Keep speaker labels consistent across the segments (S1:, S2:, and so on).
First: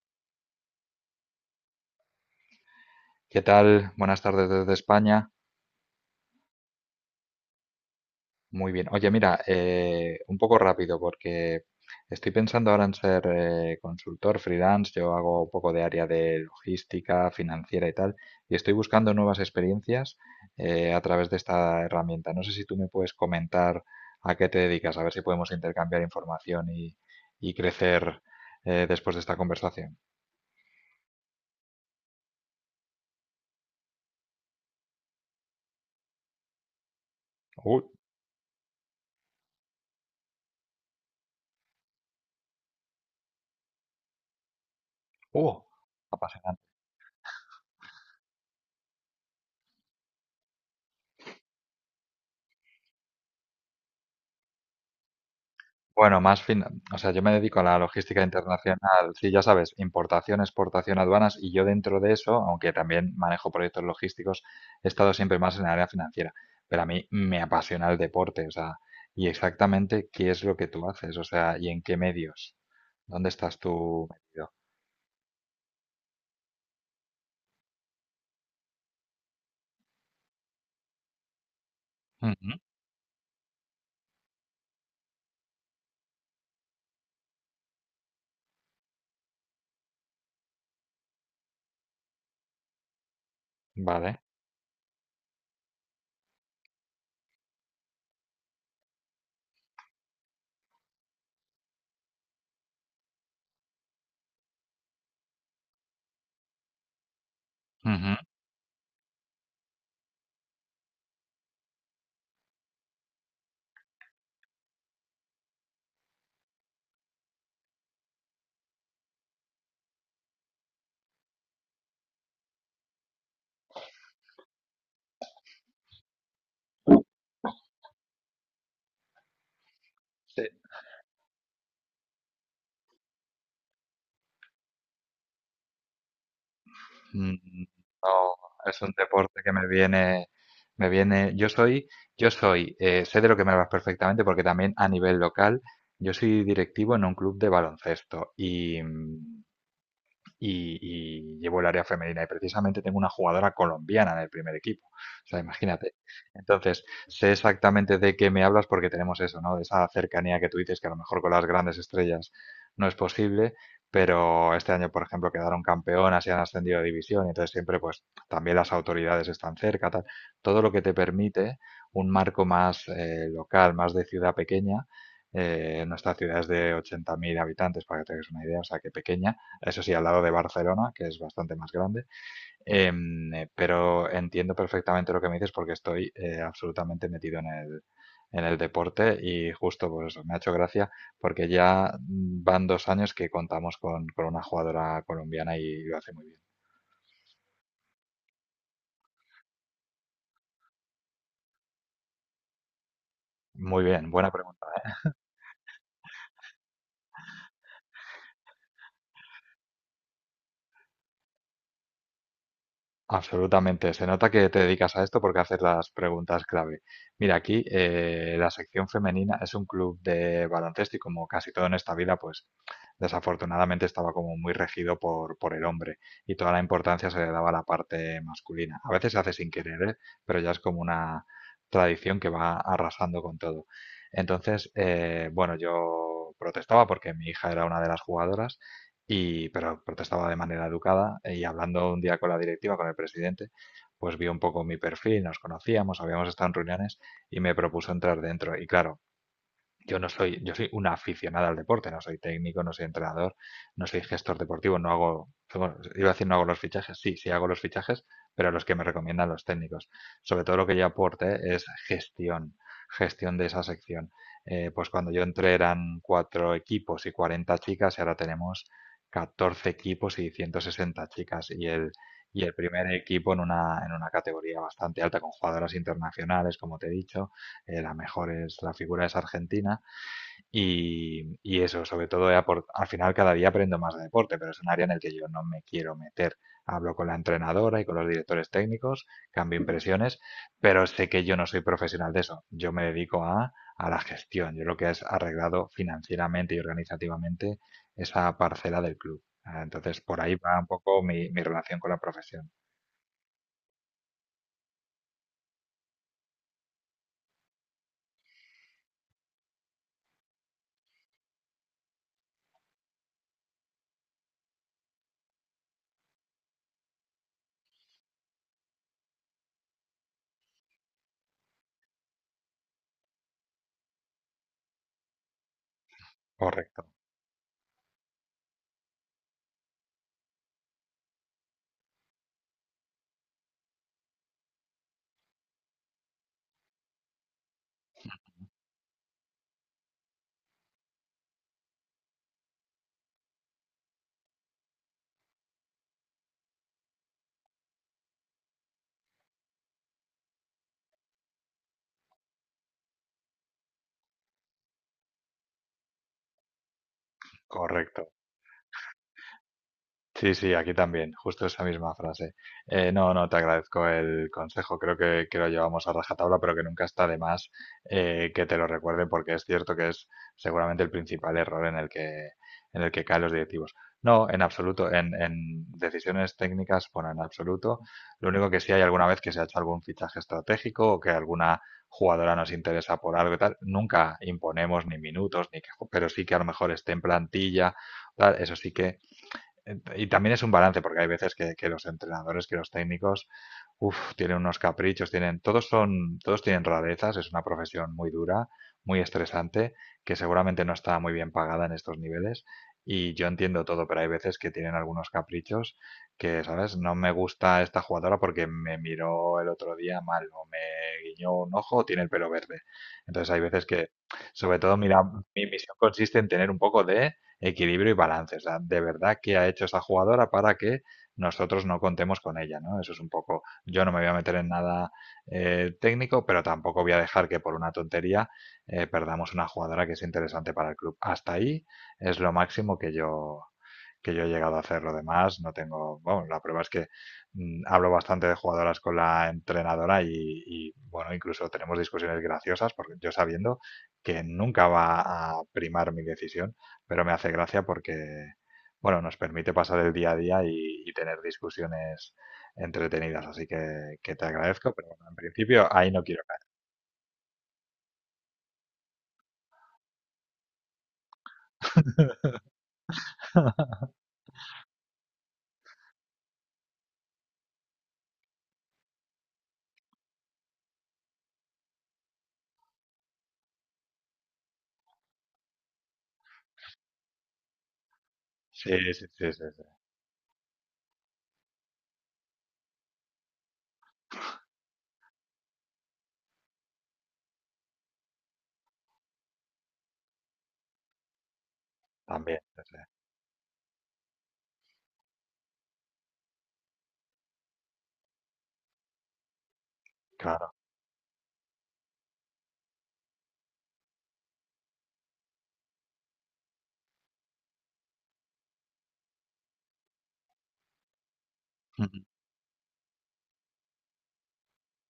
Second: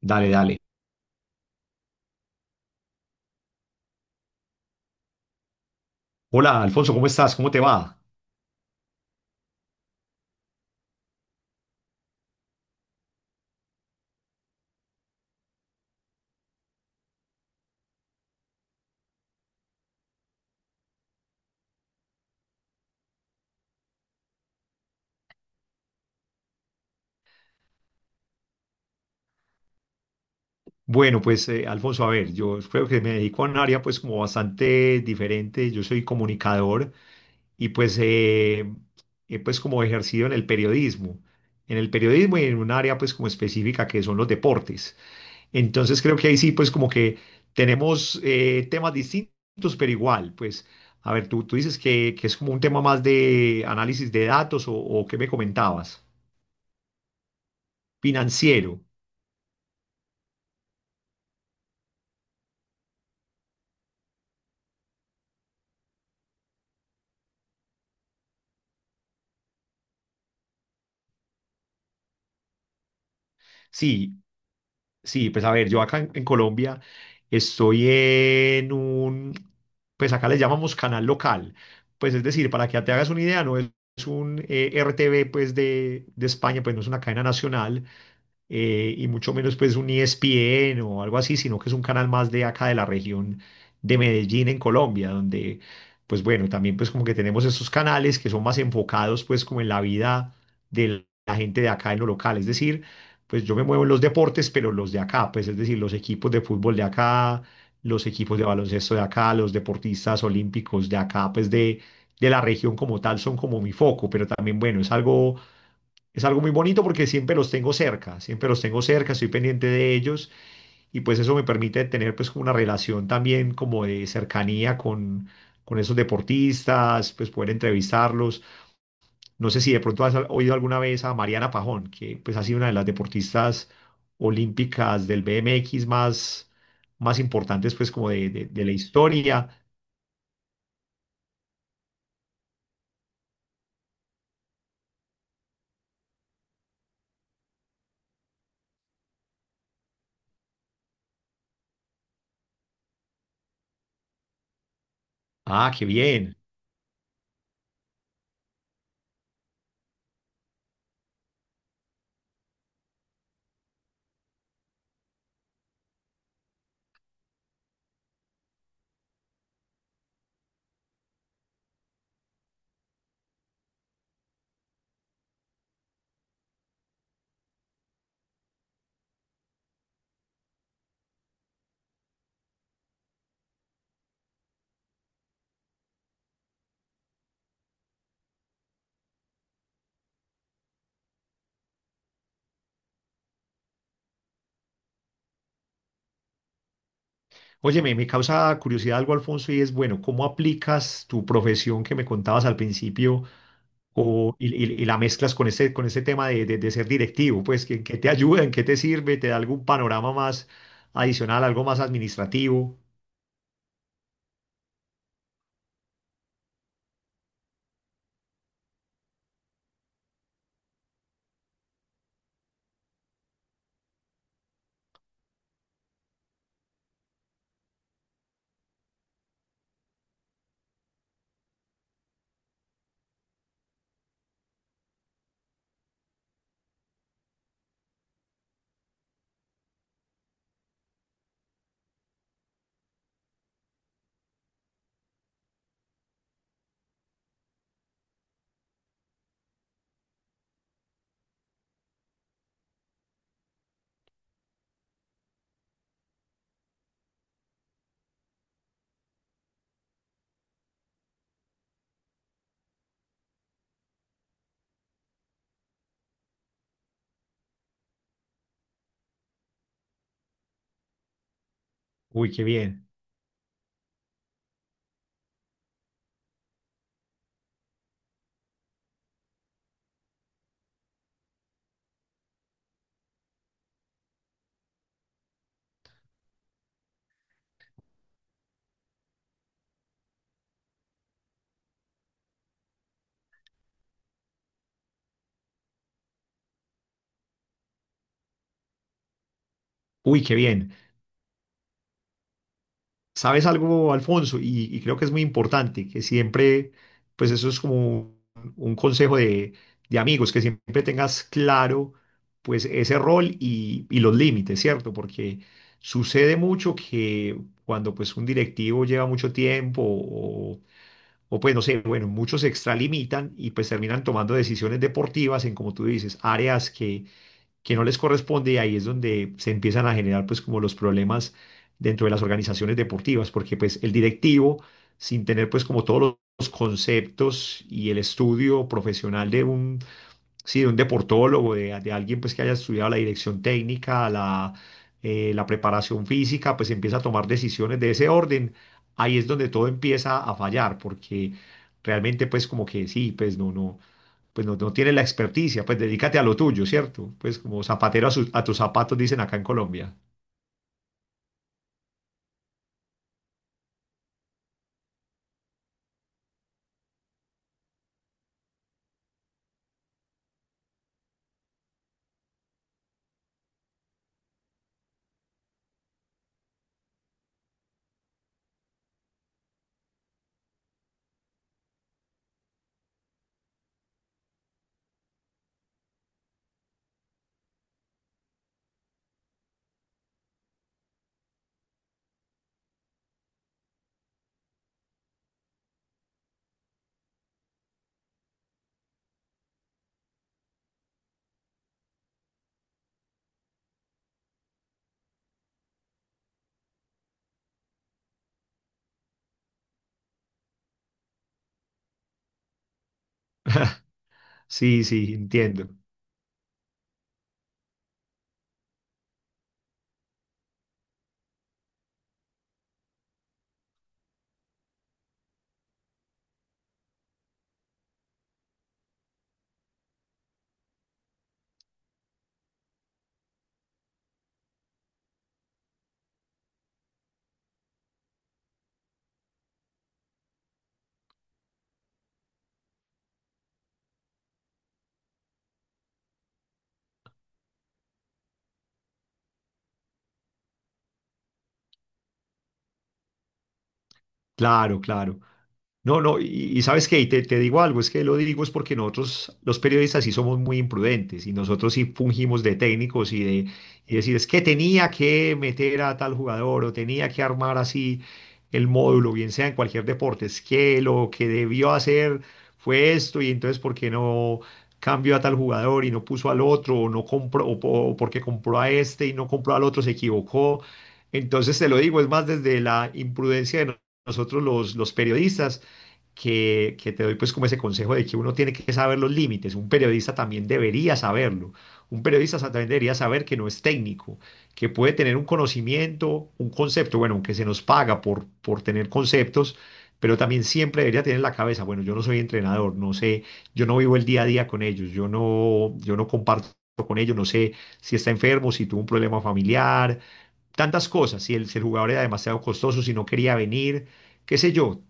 S1: Dale, dale.
S2: ¿Qué tal? Buenas tardes desde España.
S1: Hola, Alfonso, ¿cómo estás? ¿Cómo te va?
S2: Muy bien. Oye, mira, un poco rápido porque estoy pensando ahora en ser consultor freelance. Yo hago un poco de área de logística, financiera y tal, y estoy buscando nuevas experiencias a través de esta herramienta. No sé si tú me puedes comentar a qué te dedicas, a ver si podemos intercambiar información y crecer después de esta conversación.
S1: Bueno, pues, Alfonso, a ver, yo creo que me dedico a un área pues como bastante diferente. Yo soy comunicador y
S2: ¡Uy!
S1: pues he pues como ejercido en el periodismo. En el periodismo y en un área pues como específica que son los deportes.
S2: ¡Uh!
S1: Entonces creo que ahí sí, pues como que tenemos temas distintos, pero igual, pues, a ver, tú dices que es como un tema más de análisis de datos o qué me comentabas.
S2: Bueno, más fin, o sea, yo me dedico a la logística
S1: Financiero.
S2: internacional, sí, ya sabes, importación, exportación, aduanas, y yo dentro de eso, aunque también manejo proyectos logísticos, he estado siempre más en el área financiera, pero a mí me apasiona el deporte, o sea, y exactamente qué es lo que tú haces, o sea, y en qué medios, dónde estás tú
S1: Sí,
S2: metido.
S1: sí, pues a ver, yo acá en Colombia estoy en un, pues acá le llamamos canal local, pues es decir,
S2: Ujú.
S1: para que te hagas una idea, no es, es un RTV pues de España, pues no es una cadena nacional, y mucho menos pues un ESPN o algo así, sino que es un canal más de acá de la región de
S2: Vale.
S1: Medellín en Colombia, donde pues bueno, también pues como que tenemos esos canales que son más enfocados pues como en la vida de la gente de acá en lo local, es decir, pues yo me muevo en los deportes, pero los de acá, pues es decir, los equipos de fútbol de acá, los
S2: Ujú.
S1: equipos de baloncesto de acá, los deportistas olímpicos de acá, pues de la región como tal son como mi foco, pero también, bueno, es algo muy bonito porque siempre los tengo cerca, siempre los tengo cerca, estoy pendiente de ellos y pues eso me permite tener pues como una relación también como de cercanía con esos deportistas, pues poder entrevistarlos. No sé si de pronto has
S2: Sí.
S1: oído alguna vez a Mariana Pajón, que pues ha sido una de las deportistas olímpicas del BMX más, más
S2: Mm.
S1: importantes pues como de la
S2: Es un deporte
S1: historia.
S2: que me viene, me viene. Yo soy, sé de lo que me hablas perfectamente, porque también a nivel local, yo soy directivo en un club de baloncesto y y llevo el área femenina. Y precisamente tengo una jugadora colombiana en el primer equipo. O sea,
S1: Ah, qué
S2: imagínate.
S1: bien.
S2: Entonces, sé exactamente de qué me hablas porque tenemos eso, ¿no? De esa cercanía que tú dices que a lo mejor con las grandes estrellas no es posible, pero este año, por ejemplo, quedaron campeonas y han ascendido de división, y entonces siempre, pues, también las autoridades están cerca, tal. Todo lo que te permite un marco más local, más de ciudad pequeña. Nuestra ciudad es de 80.000 habitantes, para que te hagas una idea, o sea que pequeña, eso sí, al lado de Barcelona, que es bastante más grande. Eh, pero entiendo perfectamente lo que me dices porque estoy absolutamente metido en el deporte y justo pues eso, me ha hecho gracia porque ya van 2 años que contamos con una jugadora colombiana y lo hace muy bien.
S1: Oye, me causa curiosidad algo, Alfonso, y es, bueno, ¿cómo aplicas tu profesión que me contabas al principio
S2: Muy bien, buena
S1: o, y,
S2: pregunta.
S1: y la mezclas con ese tema de, de ser directivo, pues que te ayuda, en qué te sirve, te da algún panorama más adicional, algo más administrativo.
S2: Absolutamente. Se nota que te dedicas a esto porque haces las preguntas clave. Mira, aquí la sección femenina es un club de baloncesto y como casi todo en esta vida, pues desafortunadamente estaba como muy regido por el hombre y toda la importancia se le daba a la parte masculina. A veces se hace sin querer, ¿eh? Pero ya es como una tradición que va arrasando con todo. Entonces, bueno, yo protestaba porque mi hija era una de las jugadoras y, pero protestaba de manera educada y hablando un día con la directiva, con el presidente, pues vio un poco mi perfil, nos conocíamos, habíamos estado en reuniones y me propuso entrar dentro. Y claro, yo no soy, yo soy una aficionada al deporte, no soy técnico, no soy entrenador, no soy gestor deportivo, no hago, bueno, iba a decir no hago los fichajes, sí, sí hago los fichajes, pero los que me recomiendan los técnicos. Sobre todo lo que yo aporte es gestión, gestión de esa sección. Pues cuando yo entré eran cuatro equipos y 40 chicas y ahora tenemos 14 equipos y 160 chicas
S1: Uy,
S2: y
S1: qué
S2: el
S1: bien,
S2: primer equipo en una categoría bastante alta con jugadoras internacionales, como te he dicho, la mejor es, la figura es argentina y eso, sobre todo, al final cada día aprendo más de deporte, pero es un área en el que yo no me quiero meter. Hablo con la entrenadora y con los directores técnicos, cambio impresiones, pero sé que yo no soy profesional de eso. Yo me dedico a la gestión. Yo lo que es arreglado financieramente y organizativamente esa parcela del club. Ah, entonces, por
S1: uy, qué
S2: ahí va un
S1: bien.
S2: poco mi relación con la profesión.
S1: ¿Sabes algo, Alfonso? Y creo que es muy importante, que siempre, pues eso es como un consejo de amigos, que siempre tengas claro, pues ese rol y los límites, ¿cierto? Porque sucede mucho que cuando pues un directivo lleva mucho tiempo o pues no sé, bueno, muchos se extralimitan y pues terminan tomando decisiones deportivas en, como tú dices, áreas
S2: Correcto,
S1: que no les corresponde y ahí es donde se empiezan a generar pues como los problemas dentro de las organizaciones deportivas, porque pues el directivo, sin tener pues como todos los conceptos y el estudio profesional de un sí, de un deportólogo, de alguien pues que haya estudiado la dirección técnica, la, la preparación física, pues empieza a tomar decisiones de ese orden. Ahí es donde todo empieza a fallar, porque realmente pues como que sí, pues no, no tiene la experticia, pues dedícate a lo tuyo, ¿cierto? Pues como zapatero a,
S2: correcto.
S1: a tus zapatos dicen acá en Colombia.
S2: Sí, sí, aquí también, justo esa misma frase. No, no, te agradezco el consejo, creo que lo llevamos a rajatabla, pero que nunca está de más que te lo recuerde, porque es cierto que es seguramente el principal error en el que caen los directivos. No, en absoluto, en decisiones técnicas, bueno, en absoluto. Lo único que sí hay alguna vez que se ha hecho algún fichaje estratégico o que alguna jugadora nos interesa por algo y tal, nunca imponemos ni minutos, ni que, pero sí que a lo mejor esté en plantilla, tal, eso sí que Ent- y también es un balance, porque hay veces que los entrenadores, que los técnicos, uf, tienen unos caprichos, tienen, todos son, todos tienen rarezas, es una profesión muy dura, muy estresante, que seguramente no está muy bien pagada en estos niveles. Y yo entiendo todo, pero hay veces que tienen algunos caprichos que, ¿sabes? No me gusta esta jugadora porque me miró el otro día mal, o me guiñó un ojo, o tiene el pelo verde. Entonces hay veces que, sobre todo,
S1: Sí,
S2: mira,
S1: sí,
S2: mi
S1: entiendo.
S2: misión consiste en tener un poco de equilibrio y balance. O sea, de verdad, ¿qué ha hecho esa jugadora para que nosotros no contemos con ella? ¿No? Eso es un poco, yo no me voy a meter en nada técnico, pero tampoco voy a dejar que por una tontería perdamos una jugadora que es interesante para el club. Hasta ahí es lo máximo que yo he llegado a hacer lo demás, no tengo, bueno, la prueba es que hablo bastante de jugadoras con la entrenadora y, bueno, incluso tenemos discusiones graciosas, porque yo sabiendo que nunca va a primar mi decisión, pero me hace gracia porque, bueno, nos permite pasar el día a día y tener discusiones entretenidas, así que te agradezco,
S1: Claro,
S2: pero bueno, en
S1: claro.
S2: principio ahí
S1: No,
S2: no
S1: no,
S2: quiero
S1: y sabes qué, y te digo algo, es que lo digo es porque nosotros, los periodistas, sí somos muy imprudentes y nosotros sí
S2: caer.
S1: fungimos de técnicos y de y decir, es que tenía que meter a tal jugador o tenía que armar así el módulo, bien sea en cualquier deporte, es que lo que debió hacer fue esto y entonces, ¿por qué no cambió a tal jugador y no puso al otro o no compró, o, o porque compró
S2: Sí,
S1: a
S2: sí, sí,
S1: este y no
S2: sí, sí,
S1: compró al otro, se equivocó? Entonces te lo digo, es más desde la imprudencia de nosotros los periodistas, que te doy pues como ese consejo de que uno tiene que saber los límites, un periodista también debería saberlo, un periodista
S2: también, sí,
S1: también
S2: sí,
S1: debería saber que no es técnico, que puede tener un conocimiento, un concepto, bueno, aunque se nos paga por tener conceptos, pero también
S2: claro.
S1: siempre debería tener en la cabeza, bueno, yo no soy entrenador, no sé, yo no vivo el día a día con ellos, yo no, yo no comparto con ellos, no sé si está enfermo, si tuvo un problema familiar, tantas cosas, si el, si el jugador era demasiado costoso, si no quería venir, qué sé yo,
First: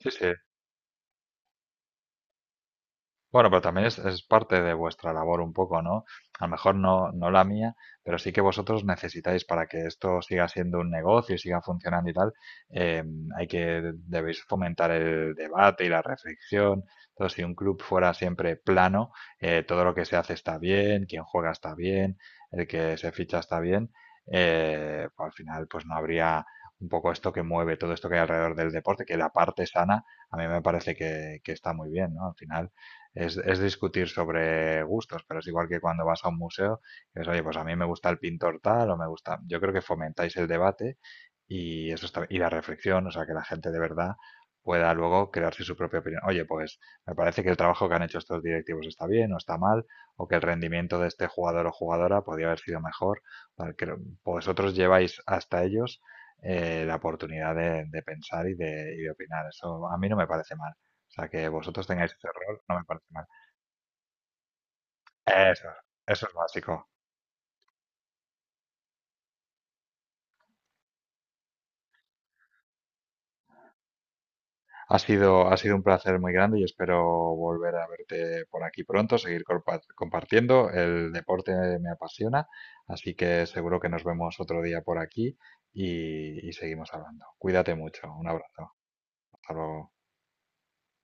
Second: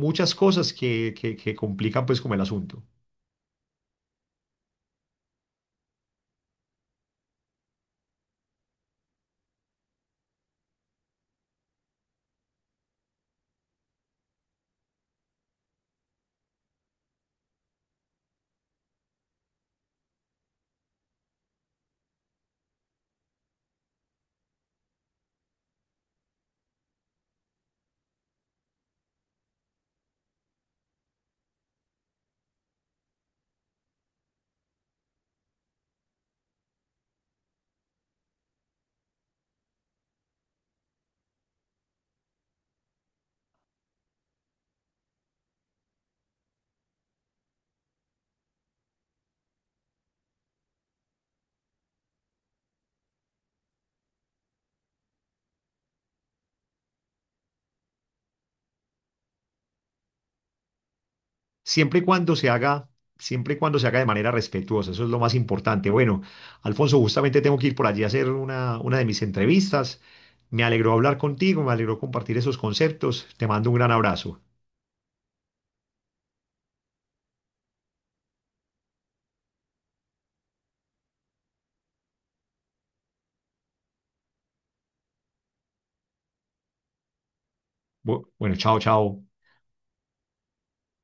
S2: Sí, sí.
S1: cosas que complican pues como el asunto.
S2: Bueno, pero también es parte de vuestra labor un poco, ¿no? A lo mejor no, no la mía, pero sí que vosotros necesitáis para que esto siga siendo un negocio y siga funcionando y tal, eh, hay que, debéis fomentar el debate y la reflexión. Entonces, si un club fuera siempre plano, todo lo que se hace está bien, quien juega está bien, el que se ficha está bien, pues al final pues no habría un poco esto que mueve todo esto que hay alrededor del deporte, que la parte sana a mí me parece que está muy bien, ¿no? Al final es discutir sobre gustos, pero es igual que cuando vas a un museo, que es, oye, pues a mí me gusta el pintor tal o me gusta. Yo creo que fomentáis el debate y eso está, y la reflexión, o sea, que la gente de verdad pueda luego crearse su propia opinión. Oye, pues me parece que el trabajo que han hecho estos directivos está bien o está mal, o que el rendimiento de este jugador o jugadora podría haber sido mejor. Porque vosotros lleváis hasta ellos la oportunidad de pensar y de opinar. Eso a mí no me parece mal. O sea, que vosotros
S1: Siempre y
S2: tengáis ese
S1: cuando se
S2: rol no me
S1: haga,
S2: parece mal.
S1: siempre y cuando se haga de manera respetuosa, eso es lo más
S2: Eso,
S1: importante. Bueno,
S2: eso es básico.
S1: Alfonso, justamente tengo que ir por allí a hacer una de mis entrevistas. Me alegró hablar contigo, me alegró compartir esos conceptos. Te mando un gran abrazo.
S2: Ha sido un placer muy grande y espero volver a verte por aquí pronto, seguir compa- compartiendo. El deporte me apasiona, así que seguro que nos vemos otro día por aquí y seguimos hablando. Cuídate mucho. Un
S1: Bueno,
S2: abrazo.
S1: chao, chao.
S2: Hasta luego.